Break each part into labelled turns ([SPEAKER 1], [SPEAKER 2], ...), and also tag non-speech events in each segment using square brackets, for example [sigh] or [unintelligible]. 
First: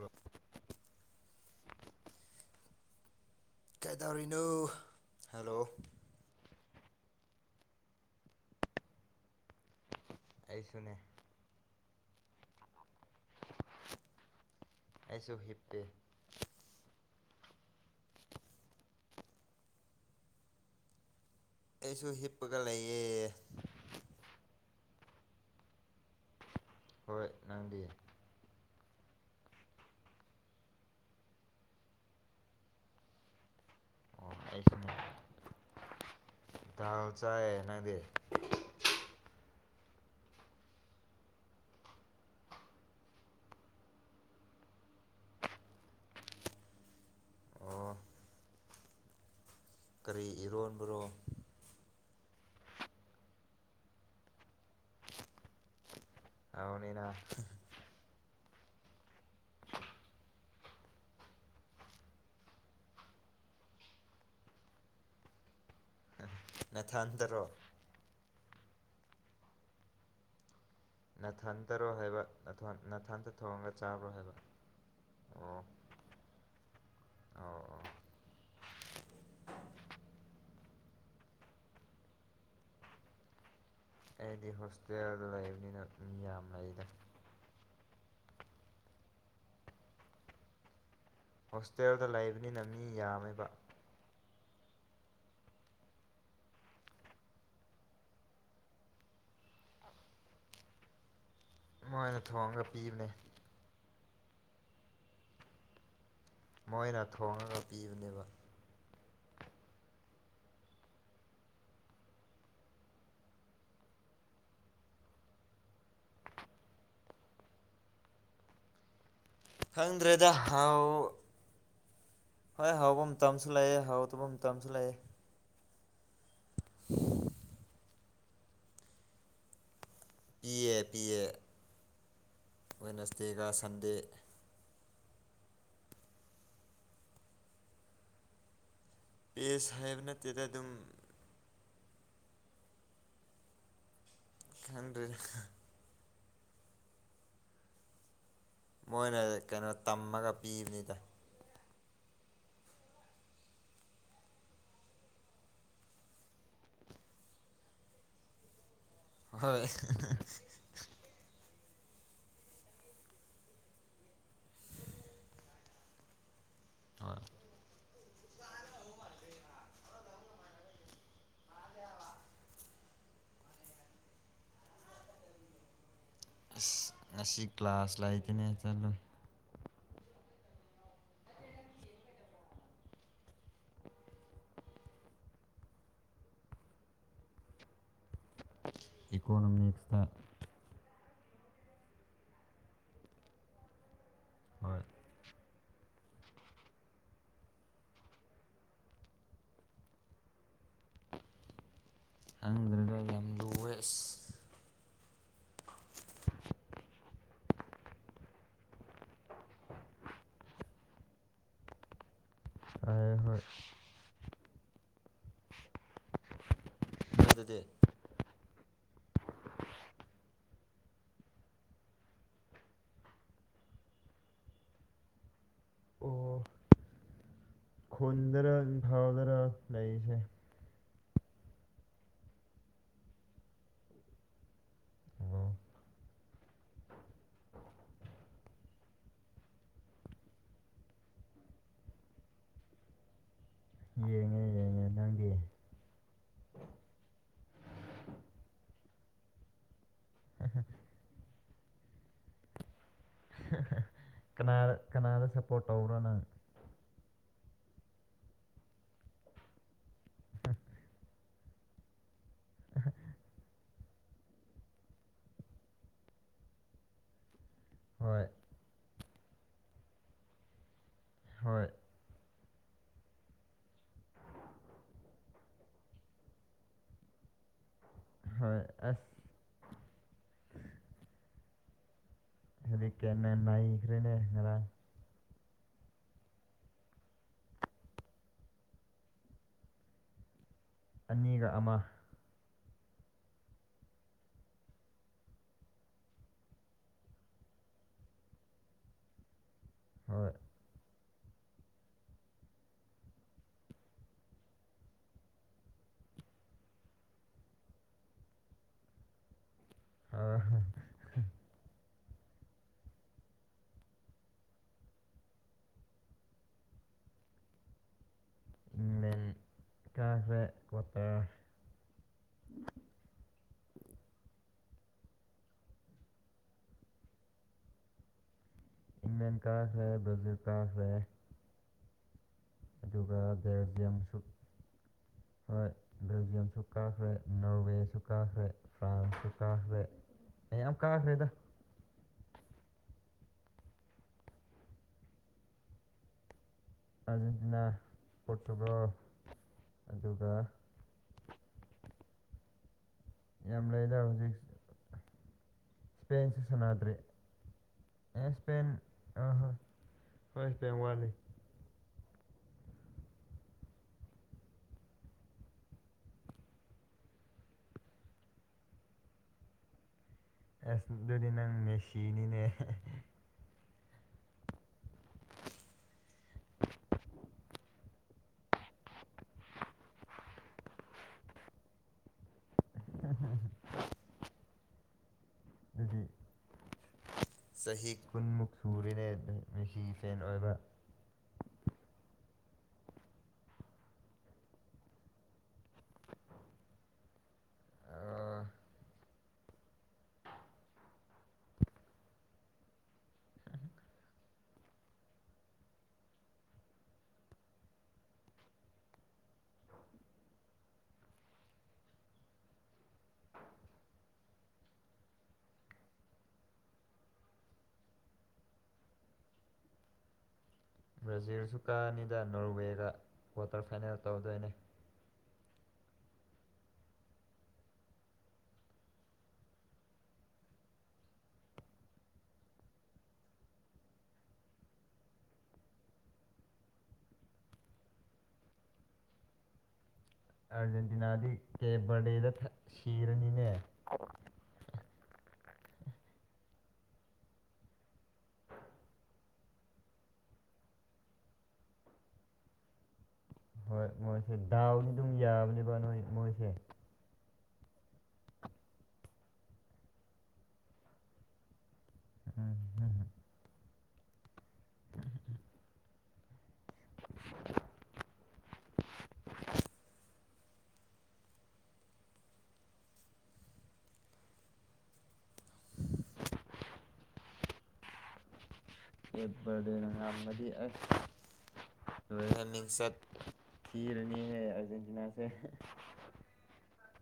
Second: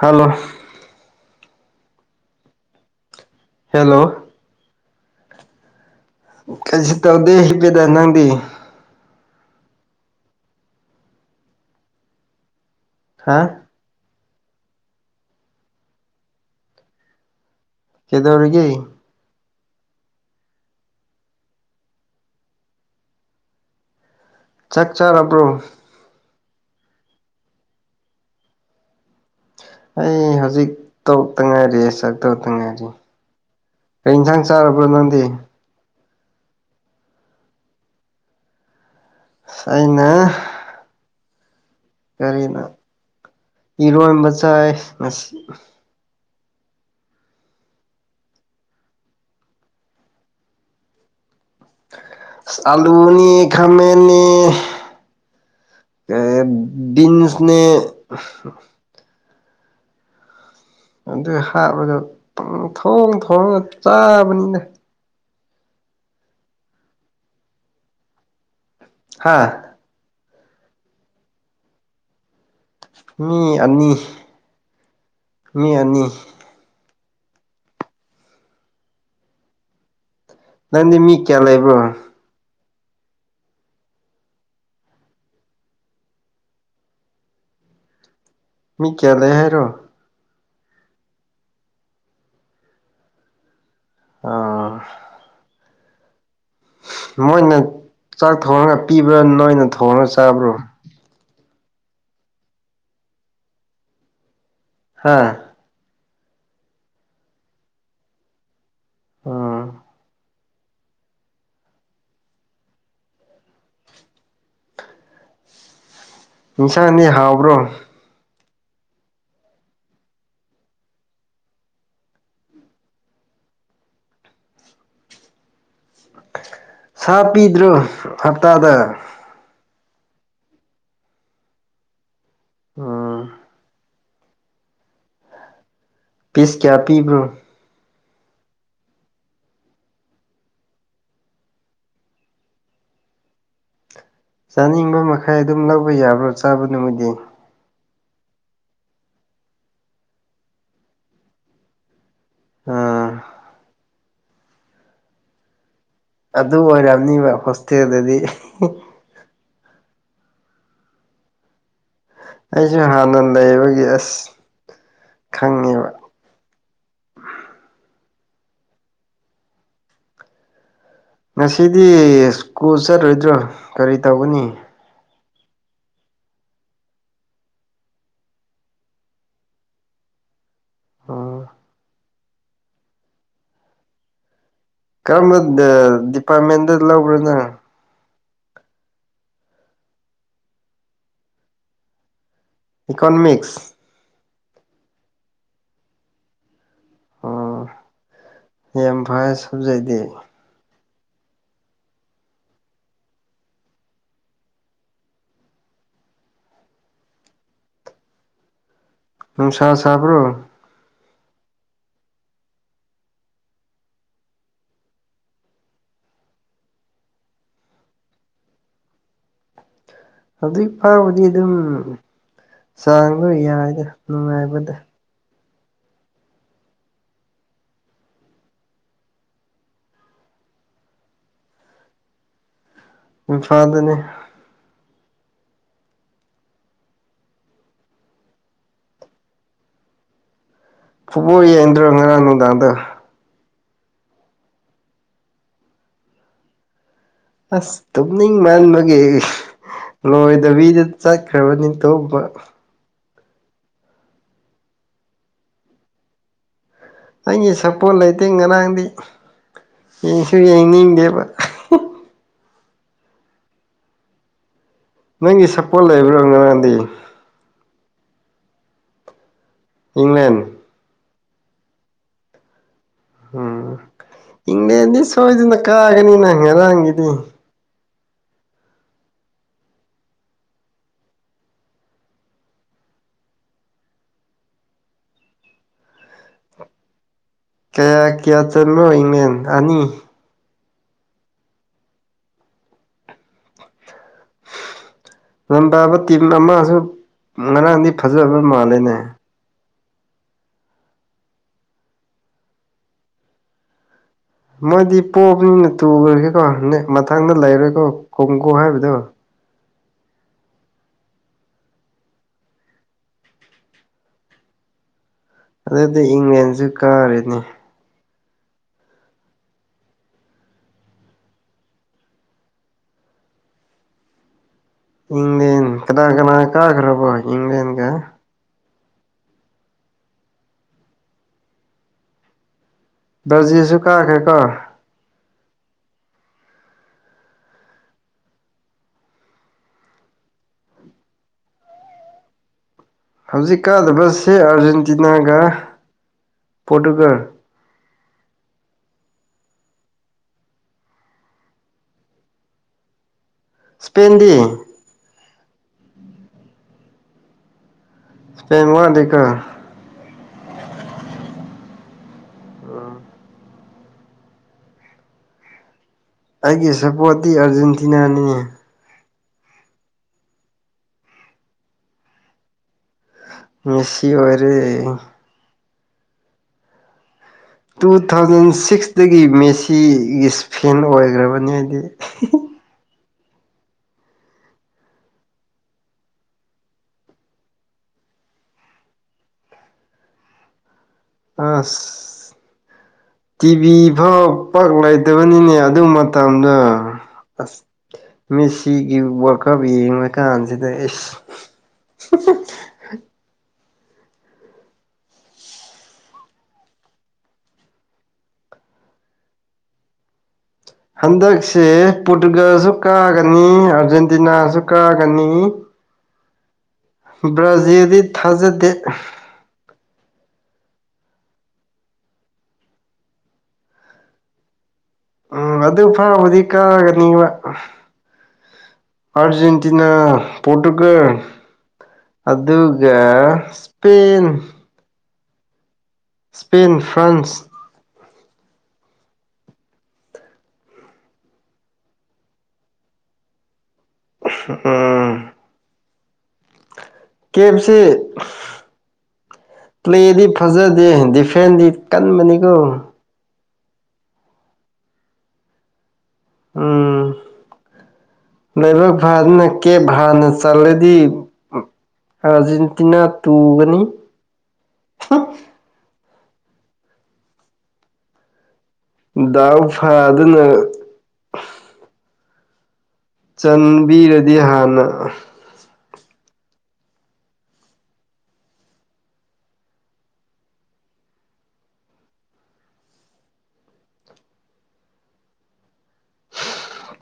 [SPEAKER 1] hello
[SPEAKER 2] ꯀꯩ
[SPEAKER 1] hello
[SPEAKER 2] ꯇꯧꯔꯤꯅꯣ hello
[SPEAKER 1] ꯀꯩꯁꯨ ꯇꯧꯗꯦ ꯍꯄꯦꯗ ꯅꯪꯗꯤ
[SPEAKER 2] ꯑꯩꯁꯨꯅꯦ
[SPEAKER 1] ꯍꯥ
[SPEAKER 2] ꯑꯁꯣ ꯍꯤꯞꯄꯦ
[SPEAKER 1] ꯀꯗꯧꯔꯤꯒ
[SPEAKER 2] ꯑꯩꯁꯨ ꯍꯤꯞꯄꯒ ꯂꯩꯌꯦ
[SPEAKER 1] ꯆꯛꯆꯔꯕ꯭ꯔꯣ
[SPEAKER 2] ꯍꯣꯏ ꯅꯪꯗꯤ
[SPEAKER 1] ꯑꯩ ꯍꯧꯖꯤꯛ ꯇꯧꯛꯇ ꯉꯥꯏꯔꯤ ꯆꯥꯛ ꯇꯕꯛꯇ ꯉꯥꯏꯔꯤ ꯀꯩ
[SPEAKER 2] ꯑꯣ
[SPEAKER 1] ꯏꯟꯁꯥꯡ ꯆꯥꯔꯕ꯭ꯔꯣ ꯅꯪꯗꯤ
[SPEAKER 2] ꯥꯎ ꯆꯑ ꯅꯅꯥꯗꯦ
[SPEAKER 1] ꯁꯅ ꯀꯔꯤꯅ ꯏꯔꯣꯟꯕ ꯆꯥꯏ ꯉꯁꯤ
[SPEAKER 2] ꯑꯣ ꯀꯔꯤ ꯏꯔꯣꯟꯕꯔꯣ
[SPEAKER 1] ꯑꯂꯨꯅꯤ ꯈꯃꯅꯤ
[SPEAKER 2] ꯍꯥꯎꯅꯤꯅ
[SPEAKER 1] ꯀꯗꯤꯟꯁꯅꯦ ꯑꯗꯨ ꯍꯥꯞꯄꯗ ꯄ ꯊꯣꯡ ꯊꯣꯡꯅ ꯆꯥꯕꯅꯤꯅ
[SPEAKER 2] ꯅꯊꯟꯇꯔꯣ
[SPEAKER 1] ꯍꯥꯥ
[SPEAKER 2] ꯅꯊꯟꯇꯔꯣ ꯍꯥꯏꯕ ꯊ ꯅꯅꯥꯊꯟꯇ
[SPEAKER 1] ꯃꯤ
[SPEAKER 2] ꯊꯣꯡꯉꯒ
[SPEAKER 1] ꯑꯅꯤ
[SPEAKER 2] ꯆꯥꯕ꯭ꯔꯣ ꯍꯥꯏꯕ ꯑꯣ
[SPEAKER 1] ꯃꯤ ꯑꯅꯤ
[SPEAKER 2] ꯑꯣ ꯑꯣ
[SPEAKER 1] ꯅꯗꯤ ꯃꯤ ꯀꯌꯥ ꯂꯩ ꯂꯩꯕꯣ
[SPEAKER 2] ꯑꯩꯗꯤ ꯍꯣꯁꯇꯦꯜꯗ ꯂꯩꯕꯅꯤꯅ ꯃꯤ ꯌꯥꯝ ꯂꯩꯗ
[SPEAKER 1] ꯃꯤ ꯀꯌꯥꯗꯦ ꯍꯥꯏꯦꯔꯣ
[SPEAKER 2] ꯍꯣꯁꯇꯦꯜꯗ ꯂꯩꯕꯅꯤꯅ ꯃꯤ ꯌꯥꯝꯃꯦꯕ
[SPEAKER 1] ꯑꯥ ꯃꯣꯏꯅ ꯆꯥꯛ ꯊꯣꯡꯉꯒ ꯄꯤꯕ꯭ꯔꯥ ꯅꯣꯏꯅ ꯊꯣꯡꯉꯒ ꯆꯥꯕ꯭ꯔꯥ
[SPEAKER 2] ꯃꯣꯏꯅ ꯊꯣꯡꯉꯒ ꯄꯤꯕꯅꯦ
[SPEAKER 1] ꯍꯥꯥ
[SPEAKER 2] ꯃꯣꯏꯅ ꯊꯣꯡꯉꯒ ꯄꯤꯕꯅꯦꯕ
[SPEAKER 1] ꯎꯝ ꯏꯟꯁꯥꯡꯅꯦ ꯍꯥꯎꯕ꯭ꯔꯣ
[SPEAKER 2] ꯈꯪꯗ꯭ꯔꯗ ꯍꯥꯎ ꯍꯣꯏ ꯍꯥꯎꯐꯝ ꯇꯁꯨ ꯂꯩꯑꯦ ꯍꯥꯎꯗꯕ ꯇꯁꯨ ꯂꯩꯑꯦ
[SPEAKER 1] ꯁꯥ ꯄꯤꯗ꯭ꯔꯣ ꯍꯞꯇꯥꯗ
[SPEAKER 2] ꯄꯤ ꯑꯦ ꯄ ꯑꯦ
[SPEAKER 1] ꯎꯝ
[SPEAKER 2] ꯦꯅꯁꯗꯦꯒ ꯁꯟꯗꯦ
[SPEAKER 1] ꯄꯤꯁ ꯀꯌꯥ ꯄꯤꯕ꯭ꯔꯣ
[SPEAKER 2] ꯄꯁ ꯍꯥꯏꯕ ꯅꯠꯇꯦꯗ ꯑꯗꯨꯝ
[SPEAKER 1] ꯆꯥꯅꯤꯡꯕ
[SPEAKER 2] ꯈꯪꯗ꯭ꯔꯦꯗ
[SPEAKER 1] ꯃꯈꯥꯏ ꯑꯗꯨꯝ ꯂꯧꯕ ꯌꯥꯕ꯭ꯔꯣ ꯆꯥꯕ ꯅꯨꯃꯤꯠꯗꯤ
[SPEAKER 2] ꯃꯣꯏꯅ ꯀꯩꯅꯣ ꯇꯝꯃꯒ ꯄꯤꯕꯅꯤꯗ
[SPEAKER 1] ꯑꯝ ꯑꯗꯨ ꯑꯣꯏꯔꯝꯅꯤꯕ ꯍꯣꯁꯇꯦꯜꯗꯗꯤ
[SPEAKER 2] ꯍꯣꯏ
[SPEAKER 1] ꯑꯩꯁꯨ ꯍꯥꯟꯅ ꯂꯩꯕꯒꯤ ꯑꯁ ꯈꯪꯉꯦꯕ
[SPEAKER 2] ꯑꯣꯏ
[SPEAKER 1] ꯉꯁꯤꯗꯤ ꯁ꯭ꯀꯨꯜ ꯆꯠꯂꯣꯏꯗ꯭ꯔꯣ ꯀꯔꯤ ꯇꯧꯒꯅꯤ
[SPEAKER 2] ꯑꯁ ꯉꯁꯤ ꯀ꯭ꯂꯥꯁ ꯂꯩꯇꯅꯦ ꯆꯠꯂꯨ
[SPEAKER 1] ꯀꯔꯝꯕ ꯗꯤꯄꯥꯔꯠꯃꯦꯟꯗ ꯂꯧꯕ꯭ꯔꯣꯅ
[SPEAKER 2] ꯏꯀꯣꯅꯣꯃꯤꯛꯁꯇ
[SPEAKER 1] ꯏꯀꯣꯅꯃꯤꯛꯁ
[SPEAKER 2] ꯍꯣꯏ
[SPEAKER 1] ꯑꯣ ꯌꯥꯝ ꯐꯔ ꯁꯖꯩꯗꯤ
[SPEAKER 2] ꯈꯪꯈ꯭ꯔꯒ ꯌꯥꯝ ꯨ ꯋꯦꯁ
[SPEAKER 1] ꯅꯨꯡꯁ ꯁꯥꯕ꯭ꯔꯣ
[SPEAKER 2] ꯑ ꯍꯣꯏ ꯅꯣꯏꯗꯗꯤ
[SPEAKER 1] ꯑꯗꯨꯏ ꯐꯥꯎꯕꯗꯤ ꯑꯗꯨꯝ ꯆꯥꯡꯗ ꯌꯥꯏꯗ ꯅꯨꯡꯉꯥꯏꯕꯗ
[SPEAKER 2] ꯈꯣꯟꯗꯔ ꯊꯥꯎꯗꯔ
[SPEAKER 1] ꯏꯝꯐꯥꯟꯗꯅꯦ
[SPEAKER 2] ꯑꯣ
[SPEAKER 1] ꯐꯨꯕꯣꯜ ꯌꯥꯟꯗ꯭ꯔꯣ ꯑꯅꯣꯗꯥꯗꯣ
[SPEAKER 2] ꯌꯦꯡꯉꯦ ꯌꯦꯡꯉꯦ ꯅꯪꯗꯤ
[SPEAKER 1] ꯑꯁ ꯇꯝꯅ ꯃꯥꯜꯅꯕꯒꯤꯦ ꯂꯣꯏꯗꯕꯤꯗ ꯆꯠꯈ꯭ꯔꯕ ꯅꯤꯡꯇꯧꯕ
[SPEAKER 2] ꯀꯅꯥꯗ ꯀꯅꯥꯗ ꯁꯞꯄꯣꯔꯠ ꯇꯧꯕ꯭ꯔꯣꯅꯪ
[SPEAKER 1] ꯑꯩꯒꯤ ꯁꯄꯣꯔꯠ ꯂꯩꯇꯦ ꯉꯔꯥꯡꯗꯤ ꯌꯦꯡꯁꯨ ꯌꯦꯡꯅꯤꯡꯗꯦꯕ ꯅꯪꯒꯤ ꯁꯛꯄꯣꯜ ꯂꯩꯕ꯭ꯔꯣ ꯅꯔꯥꯟꯗꯤ
[SPEAKER 2] ꯍꯣꯏ
[SPEAKER 1] ꯏꯪꯂꯪꯂꯦꯟ
[SPEAKER 2] ꯍꯣꯏ
[SPEAKER 1] ꯎꯝ ꯏꯡꯂꯦꯟꯗꯤ ꯁꯣꯏꯗꯅ ꯀꯥꯒꯅꯤꯅ ꯉꯔꯥꯡꯒꯤꯗꯤ
[SPEAKER 2] ꯍꯣꯏ ꯑꯁ ꯇ ꯀꯦꯅ ꯅꯥꯏꯈꯔꯦꯅꯦ ꯈꯔ
[SPEAKER 1] ꯀꯌꯥ ꯀꯌꯥ ꯆꯣ ꯏꯪꯂꯪꯂꯦꯟ ꯑꯅꯤ
[SPEAKER 2] ꯑꯅꯤꯒ ꯑꯃ [inaudible]
[SPEAKER 1] ꯂꯝ ꯄꯥꯕ ꯇꯤꯝ ꯑꯃꯁꯨ ꯉꯔꯥꯡꯗꯤ ꯐꯖꯕ ꯃꯥꯜꯂꯦꯅꯦ
[SPEAKER 2] ꯍꯣꯏ
[SPEAKER 1] ꯃꯣꯏꯗꯤ ꯄꯣꯞꯅꯤꯅ ꯇꯨꯈ꯭ꯔꯒꯦꯀꯣ ꯅ ꯃꯊꯪꯗ ꯂꯩꯔꯦꯀꯣ ꯈꯣꯡꯀꯨ ꯍꯥꯏꯕꯗꯣ
[SPEAKER 2] ꯑ
[SPEAKER 1] ꯑꯗꯨꯗꯤ ꯏꯪꯂꯦꯟꯁꯨ ꯀꯥꯔꯤꯅꯤ
[SPEAKER 2] ꯀꯥꯁꯦ ꯈꯠꯇ
[SPEAKER 1] ꯏꯪ꯭ꯂꯦꯟ ꯀꯅꯥ ꯀꯅꯥ ꯀꯥ ꯈ꯭ꯔꯦꯕꯣ ꯏꯪꯪꯂ꯭ꯂꯦꯟ ꯀ
[SPEAKER 2] ꯏꯪꯂꯦꯟ ꯀꯥꯥꯁꯦ ꯭ꯔꯖꯤꯜ ꯀꯥꯥꯁꯦ
[SPEAKER 1] ꯔꯖꯤꯁꯨꯨꯀꯥ ꯀꯦ ꯀ
[SPEAKER 2] ꯍꯣꯏ ꯕꯦꯜꯖꯤꯌꯝꯁꯨ ꯀꯥꯈ꯭ꯔꯦ ꯅꯣꯔꯋꯦꯁꯨ ꯀꯥꯈ꯭ꯔꯦ ꯐ꯭ꯔꯥꯟꯁꯁꯨ ꯀꯥꯈ꯭ꯔꯦ ꯑꯩ ꯌꯥꯝ ꯀꯥꯈ꯭ꯔꯦꯗ
[SPEAKER 1] ꯍꯧꯖꯤꯛ ꯀꯥꯗꯕꯁꯤ ꯑꯥꯔꯖꯦꯟꯇꯤꯅꯥꯒ ꯄꯣꯔꯇꯨꯒꯜ
[SPEAKER 2] ꯑꯔꯖꯦꯟꯇꯤꯅꯥ ꯄꯣꯔꯇꯨꯒꯜ ꯑꯗꯨꯒ ꯌꯥꯝ ꯂꯩꯗ
[SPEAKER 1] ꯏꯁꯄꯦꯟꯗꯤ
[SPEAKER 2] ꯍꯧꯖꯤꯛ ꯏꯁꯄꯦꯟꯁꯨ ꯁꯥꯟꯅꯗ꯭ꯔꯔꯤ
[SPEAKER 1] ꯃꯗꯤ ꯀ
[SPEAKER 2] ꯐꯁ ꯕꯦꯡꯋꯥꯔꯂꯤ
[SPEAKER 1] ꯑꯩꯒꯤ ꯁꯞꯄꯣꯔꯠꯇꯤ ꯑꯥꯔꯖꯦꯟꯇꯤꯅꯥꯅꯤ
[SPEAKER 2] ꯑ ꯑꯗꯨꯗꯤ ꯅꯪ ꯃꯦꯁꯤꯅꯤꯅꯦ
[SPEAKER 1] ꯃꯁꯤꯁꯤ ꯑꯣꯏꯔ ꯇꯨ ꯊꯥꯎꯖꯟ ꯁꯤꯛꯁꯇꯒꯤ ꯃꯦꯁꯤꯒꯤ ꯏꯁ ꯐꯦꯟ ꯑꯣꯏꯈ꯭ꯔꯕꯅꯤ ꯍꯥꯏꯗꯤ
[SPEAKER 2] ꯎꯝꯝ ꯑꯗꯨꯗꯤ ꯆꯍꯤ ꯀꯨꯟꯃꯨꯛ ꯁꯨꯔꯦꯅꯦ ꯃꯦꯁꯤ ꯐꯦꯟ ꯑꯣꯏꯕ
[SPEAKER 1] ꯄꯥꯁ [unintelligible] ꯇꯤꯚꯤ ꯐꯥꯎ ꯄꯥꯛ ꯂꯩꯇꯕꯅꯤꯅꯦ ꯑꯗꯨ ꯃꯇꯝꯗ ꯑꯁ
[SPEAKER 2] ꯑꯥ
[SPEAKER 1] ꯃꯤꯁꯤꯒꯤ ꯋꯥꯔꯜꯀꯞ ꯌꯦꯡꯕ ꯀꯥꯟꯁꯤꯗ ꯑꯦ [inaudible] ꯍꯟꯗꯛꯁꯦ ꯄꯣꯔꯇꯨꯒꯜꯁꯨ ꯀꯥꯒꯅꯤ ꯑꯥꯔꯖꯦꯟꯇꯤꯅꯥꯁꯨ ꯀꯥꯒꯅꯤ ꯕ꯭ꯔꯥꯖꯤꯜꯗꯤ ꯊꯥꯖꯗꯦ
[SPEAKER 2] ꯕ꯭ꯔꯥꯖꯤꯜꯁꯨ ꯀꯥꯅꯤꯗ ꯅꯣꯔꯋꯦꯗ ꯀ꯭ꯋꯥꯇꯔ ꯐꯥꯏꯅꯦꯜ ꯇꯧꯗꯣꯏꯅꯦ
[SPEAKER 1] ꯎꯝ ꯑꯗꯨ ꯐꯥꯎꯕꯗꯤ ꯀꯥꯒꯅꯤꯕ ꯑꯔꯖꯦꯟꯇꯤꯅꯥ ꯄꯣꯔꯇꯨꯒꯜ ꯑꯗꯨꯒ ꯁꯄꯦꯟꯟ ꯏꯁꯄꯦꯟ ꯐ꯭ꯔꯥꯟꯁ
[SPEAKER 2] ꯑꯥꯔꯖꯦꯟꯇꯤꯅꯥꯗꯤ ꯀꯦꯕꯔꯗꯦꯗ ꯁꯤꯔꯅꯤꯅꯦ
[SPEAKER 1] ꯎꯝ ꯀꯦꯞꯁꯤ ꯄ꯭ꯂꯦꯗꯤ ꯐꯖꯗꯦ ꯗꯤꯐꯦꯟꯗꯤ ꯀꯟꯕꯅꯤꯀꯣ
[SPEAKER 2] ꯍꯣꯏ ꯃꯣꯏꯁꯦ ꯗꯥꯎꯗꯤ ꯑꯗꯨꯝ ꯌꯥꯕꯅꯦꯕ ꯅꯣꯏ ꯃꯣꯏꯁꯦ
[SPEAKER 1] ꯎꯝ ꯂꯥꯏꯕꯛ ꯐꯥꯗꯅ ꯀꯦꯕ ꯍꯥꯟꯅ ꯆꯜꯂꯗꯤ
[SPEAKER 2] ꯎꯝ
[SPEAKER 1] ꯑꯥꯔꯖꯦꯟꯇꯤꯅꯥ ꯇꯨꯒꯅꯤ ꯑ [unintelligible] ꯗꯥꯎ ꯐꯗꯨꯅ ꯆꯟꯕꯤꯔꯗꯤ ꯍꯥꯟꯅ
[SPEAKER 2] ꯀꯦꯕꯔꯗꯦ ꯉꯝꯃꯗꯤ ꯑꯁ ꯔꯟ ꯁꯠ ꯊꯔꯅꯤ ꯍꯥꯏ ꯑꯔꯖꯦꯟꯇꯤꯅꯥꯁ [unintelligible]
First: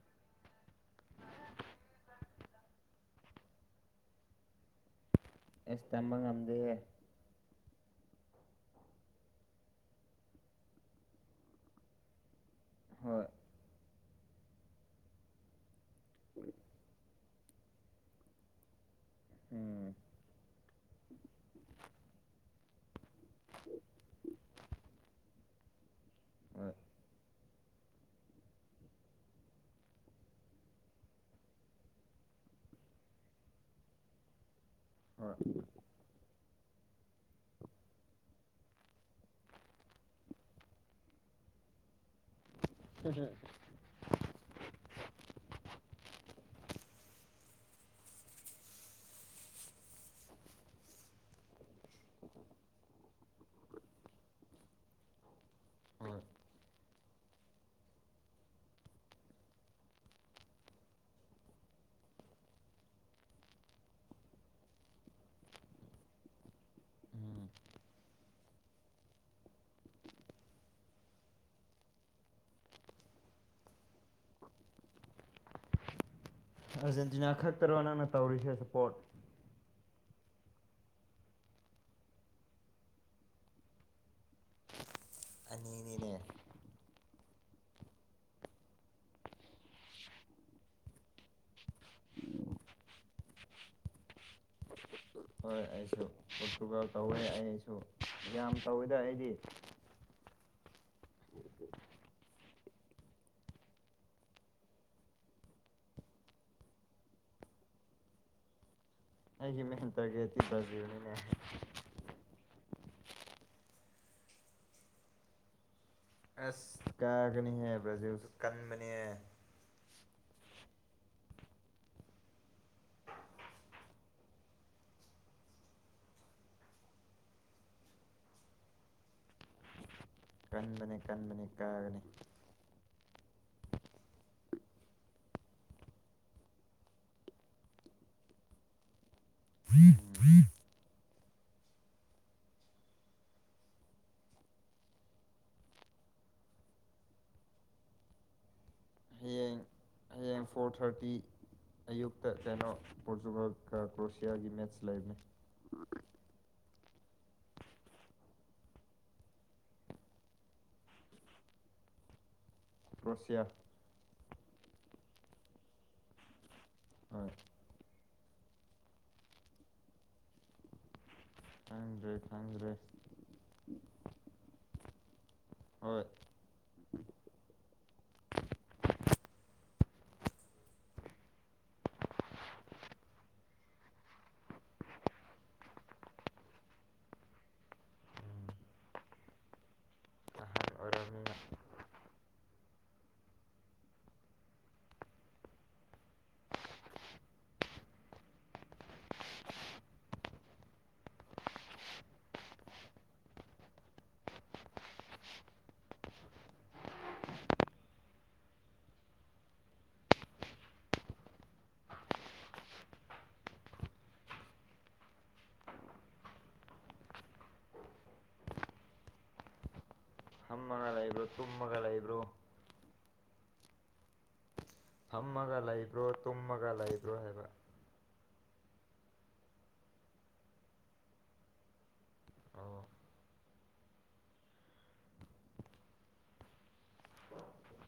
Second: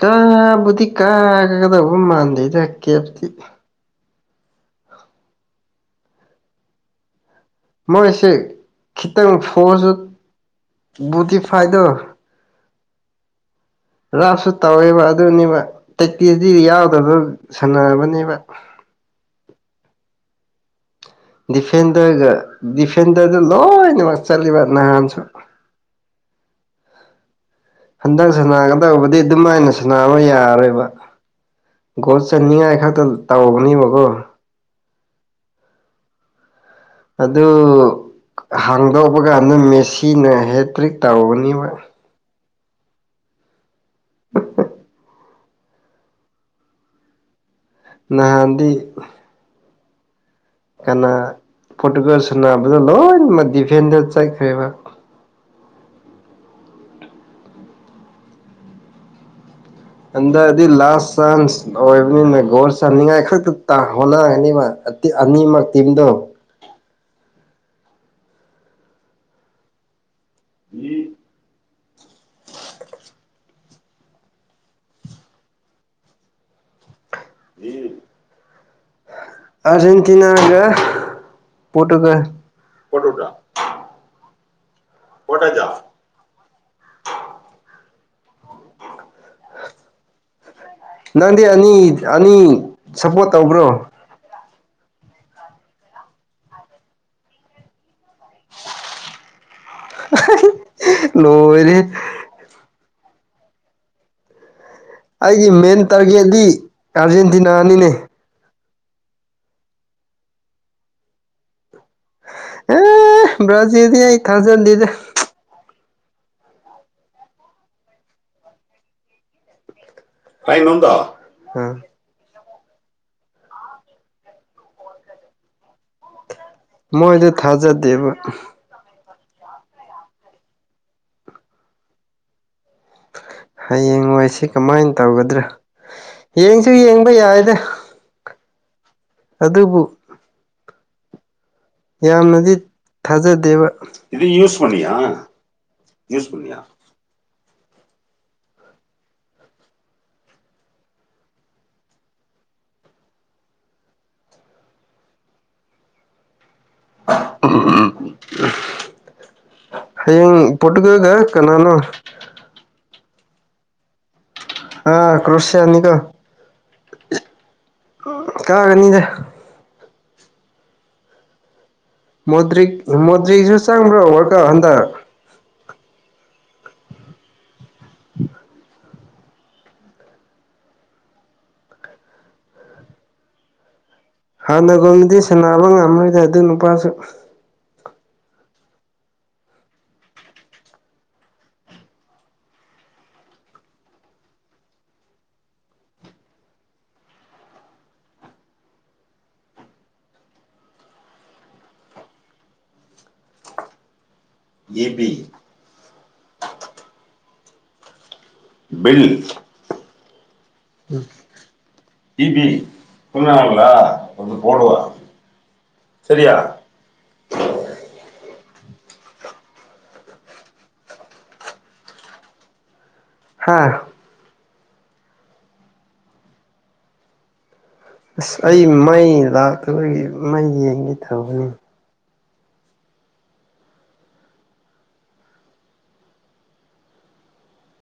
[SPEAKER 1] ꯀꯥꯕꯨꯗꯤ ꯀꯥꯒꯗꯧꯕ ꯃꯥꯟꯗꯦꯗ ꯀꯦꯞꯗꯤ
[SPEAKER 2] ꯑꯦꯁ ꯇꯝꯕ ꯉꯗ
[SPEAKER 1] ꯃꯣꯏꯁꯦ ꯈꯤꯇꯪ ꯐꯣꯔꯁꯨ ꯕꯨꯇꯤꯐꯥꯏꯗꯣ
[SPEAKER 2] ꯍꯣꯏ
[SPEAKER 1] ꯔꯥꯞꯁꯨ ꯇꯧꯋꯦꯕ ꯑꯗꯨꯅꯦꯕ ꯇꯦꯛꯇꯖꯤ ꯌꯥꯎꯗꯕ ꯁꯥꯟꯅꯔꯕꯅꯦꯕ
[SPEAKER 2] ꯎꯝ
[SPEAKER 1] ꯗꯤꯐꯦꯟꯗꯔꯒ ꯗꯤꯐꯦꯟꯗꯔꯗꯨ ꯂꯣꯏꯅꯃꯛ ꯆꯠꯂꯤꯕ ꯅꯍꯥꯟꯁꯨ
[SPEAKER 2] [inaudible]
[SPEAKER 1] ꯍꯟꯗꯛ ꯁꯅꯥꯒꯗꯧꯕꯗꯤ ꯑꯗꯨꯝꯥꯏꯅ ꯁꯥꯅꯥꯕ ꯌꯥꯔꯣꯏꯕ ꯒꯣꯜ ꯆꯟꯅꯤꯡꯉꯥꯏ ꯈꯛꯇ ꯇꯧꯕꯅꯦꯕꯀꯣ
[SPEAKER 2] ꯍꯣꯏ
[SPEAKER 1] ꯑꯗꯨ ꯍꯥꯡꯗꯣꯛꯄꯒ ꯑꯗꯨꯝ ꯃꯦꯁꯤꯅ ꯍꯦꯇ꯭ꯔꯤꯛ ꯇꯧꯅꯤꯕ
[SPEAKER 2] ꯍꯝ ꯍꯝ [inaudible]
[SPEAKER 1] ꯑ [inaudible] ꯅꯍꯥꯟꯗꯤ ꯀꯅꯥ ꯄꯣꯔꯇꯨꯒꯜ ꯁꯅꯥꯕꯗ ꯂꯣꯏ ꯗꯤꯐꯦꯟꯗ ꯆꯠꯈ꯭ꯔꯦꯕ
[SPEAKER 2] ꯍꯣꯏ
[SPEAKER 1] ꯍꯟꯗꯛꯗꯤ ꯂꯥꯁ ꯆꯥꯟꯁ ꯑꯣꯏꯕꯅꯤꯅ ꯒꯣꯜ ꯆꯥꯟꯅꯤꯡꯉꯥꯏ ꯈꯛꯇ ꯍꯣꯠꯅꯒꯅꯤꯕ ꯑꯅꯤꯃꯛ ꯇꯤꯝꯗꯣ
[SPEAKER 2] ꯎꯝ [inaudible]
[SPEAKER 1] ꯎꯝ [unintelligible]
[SPEAKER 2] ꯑꯥꯔꯖꯦꯟꯇꯤꯅꯥ ꯈꯛꯇꯔꯣ ꯅꯪꯅ ꯇꯧꯔꯤꯁꯦ ꯁꯄꯣꯔꯠ
[SPEAKER 1] ꯑꯔꯖꯦꯟꯇꯤꯅꯥꯒ ꯄꯣꯇꯨꯒꯜ ꯍꯇ ꯆꯥ
[SPEAKER 2] ꯑꯅꯤꯅꯤꯅꯦ
[SPEAKER 1] [unintelligible] ꯅꯪꯗꯤ ꯑꯅꯤ-ꯑꯅꯤ ꯁꯞꯄꯣꯔꯠ ꯇꯧꯕ꯭ꯔꯣ
[SPEAKER 2] ꯍꯣꯏ ꯑꯩꯁꯨ ꯄꯣꯇꯨꯒꯜ ꯇꯧꯋꯦ ꯑꯩꯁꯨ ꯌꯥꯝ ꯇꯧꯋꯦꯗ ꯑꯩꯗꯤ
[SPEAKER 1] ꯂꯣꯏꯔꯤ ꯑꯩꯒꯤ ꯃꯦꯟ ꯇꯥꯔꯒꯦꯠꯗꯤ ꯑꯥꯔꯖꯦꯟꯇꯤꯅꯥꯅꯤꯅꯦ
[SPEAKER 2] ꯑꯩ ꯃꯦꯟ ꯇ ꯀꯦꯇ
[SPEAKER 1] ꯑꯦ ꯕ꯭ꯔꯖꯤ ꯑꯩ ꯊꯥꯖꯦꯟꯗꯤꯗ
[SPEAKER 2] ꯑꯁ ꯀꯥꯒꯅꯤꯍꯦ ꯕ꯭ꯔꯥꯖꯤꯜꯁꯨ ꯀꯟꯕꯅꯦꯍ
[SPEAKER 1] ꯐꯥꯏ ꯅꯣꯗ ꯃꯣꯏꯗꯤ ꯊꯥꯖꯗꯦꯕ
[SPEAKER 2] ꯀꯟꯕꯅꯤ ꯀꯟꯕꯅꯤ ꯀꯥꯒꯅꯤ
[SPEAKER 1] ꯍꯌꯦꯡꯋꯥꯣꯏꯁꯤ ꯀꯃꯥꯏꯅ ꯇꯧꯒꯗ꯭ꯔꯥ ꯌꯦꯡꯁꯨ ꯌꯦꯡꯕ ꯌꯥꯏꯗ ꯑꯗꯕꯨ ꯌꯥꯝꯅꯗꯤ ꯊꯥꯖ ꯗꯦꯕ ꯏꯨꯁ ꯄ ꯌꯨꯁ ꯄꯨꯟꯌꯥ
[SPEAKER 2] ꯇꯦꯝ ꯐꯣꯔ ꯊꯥꯔꯇꯤ ꯑꯌꯨꯛꯇ ꯀꯦꯅꯣ ꯄꯣꯔꯇꯨꯒꯜꯒ ꯀ꯭ꯔꯣꯁꯤꯌꯥꯒꯤ ꯃꯦꯠꯁ ꯂꯩꯔꯝꯃꯤ ꯑ
[SPEAKER 1] ꯎꯝ ꯎ ꯍꯌꯦꯡ ꯄꯠꯀꯒ ꯀꯅꯥꯅꯣ
[SPEAKER 2] ꯔ꯭ꯔꯣꯁꯤꯌꯥ
[SPEAKER 1] ꯑ ꯀ꯭ꯔꯣꯁꯌꯥꯅꯤꯒ
[SPEAKER 2] ꯎꯝ
[SPEAKER 1] ꯀꯛꯑꯒꯅꯤꯁꯦ
[SPEAKER 2] ꯈꯪꯗ꯭ꯔꯦ
[SPEAKER 1] ꯃꯨꯗ꯭ꯔꯤꯛ
[SPEAKER 2] ꯈꯪꯗ꯭ꯔꯦ
[SPEAKER 1] ꯃꯣꯏꯗ꯭ꯔꯤꯛꯁꯨ ꯆꯝ꯭ꯔ ꯑꯣꯏꯔꯀ ꯍꯟꯗ
[SPEAKER 2] ꯑꯣꯏ [unintelligible] [unintelligible]
[SPEAKER 1] ꯍꯥꯟꯅꯒꯣꯗꯤ ꯁꯥꯟꯅꯕ ꯉꯝꯃꯔꯣꯏꯗ ꯑꯗꯨ ꯅꯨꯄꯥꯁꯨ
[SPEAKER 2] ꯑꯣꯏꯔꯅꯤ
[SPEAKER 1] ꯌꯦꯕꯤ ꯕꯜꯂꯤ ꯎ ꯏ ꯄꯤ ꯈꯨꯟꯅꯉꯪꯂ ꯑꯗꯨ ꯄꯑꯣ ꯁꯔꯤ
[SPEAKER 2] ꯐꯝꯃꯒ ꯂꯩꯕ꯭ꯔꯣ ꯇꯨꯝꯃꯒ ꯂꯩꯕ꯭ꯔꯣ
[SPEAKER 1] ꯍꯥꯥ
[SPEAKER 2] ꯐꯝꯃꯒ ꯂꯩꯕ꯭ꯔꯣ ꯇꯨꯝꯃꯒ ꯂꯩꯕ꯭ꯔꯣ ꯍꯥꯏꯕ
[SPEAKER 1] ꯑꯁ ꯑꯩ ꯃꯩ ꯂꯥꯛꯇꯕꯒꯤ ꯃꯩ ꯌꯦꯡꯒꯦ ꯇꯧꯕꯅꯤ
[SPEAKER 2] ꯑꯣ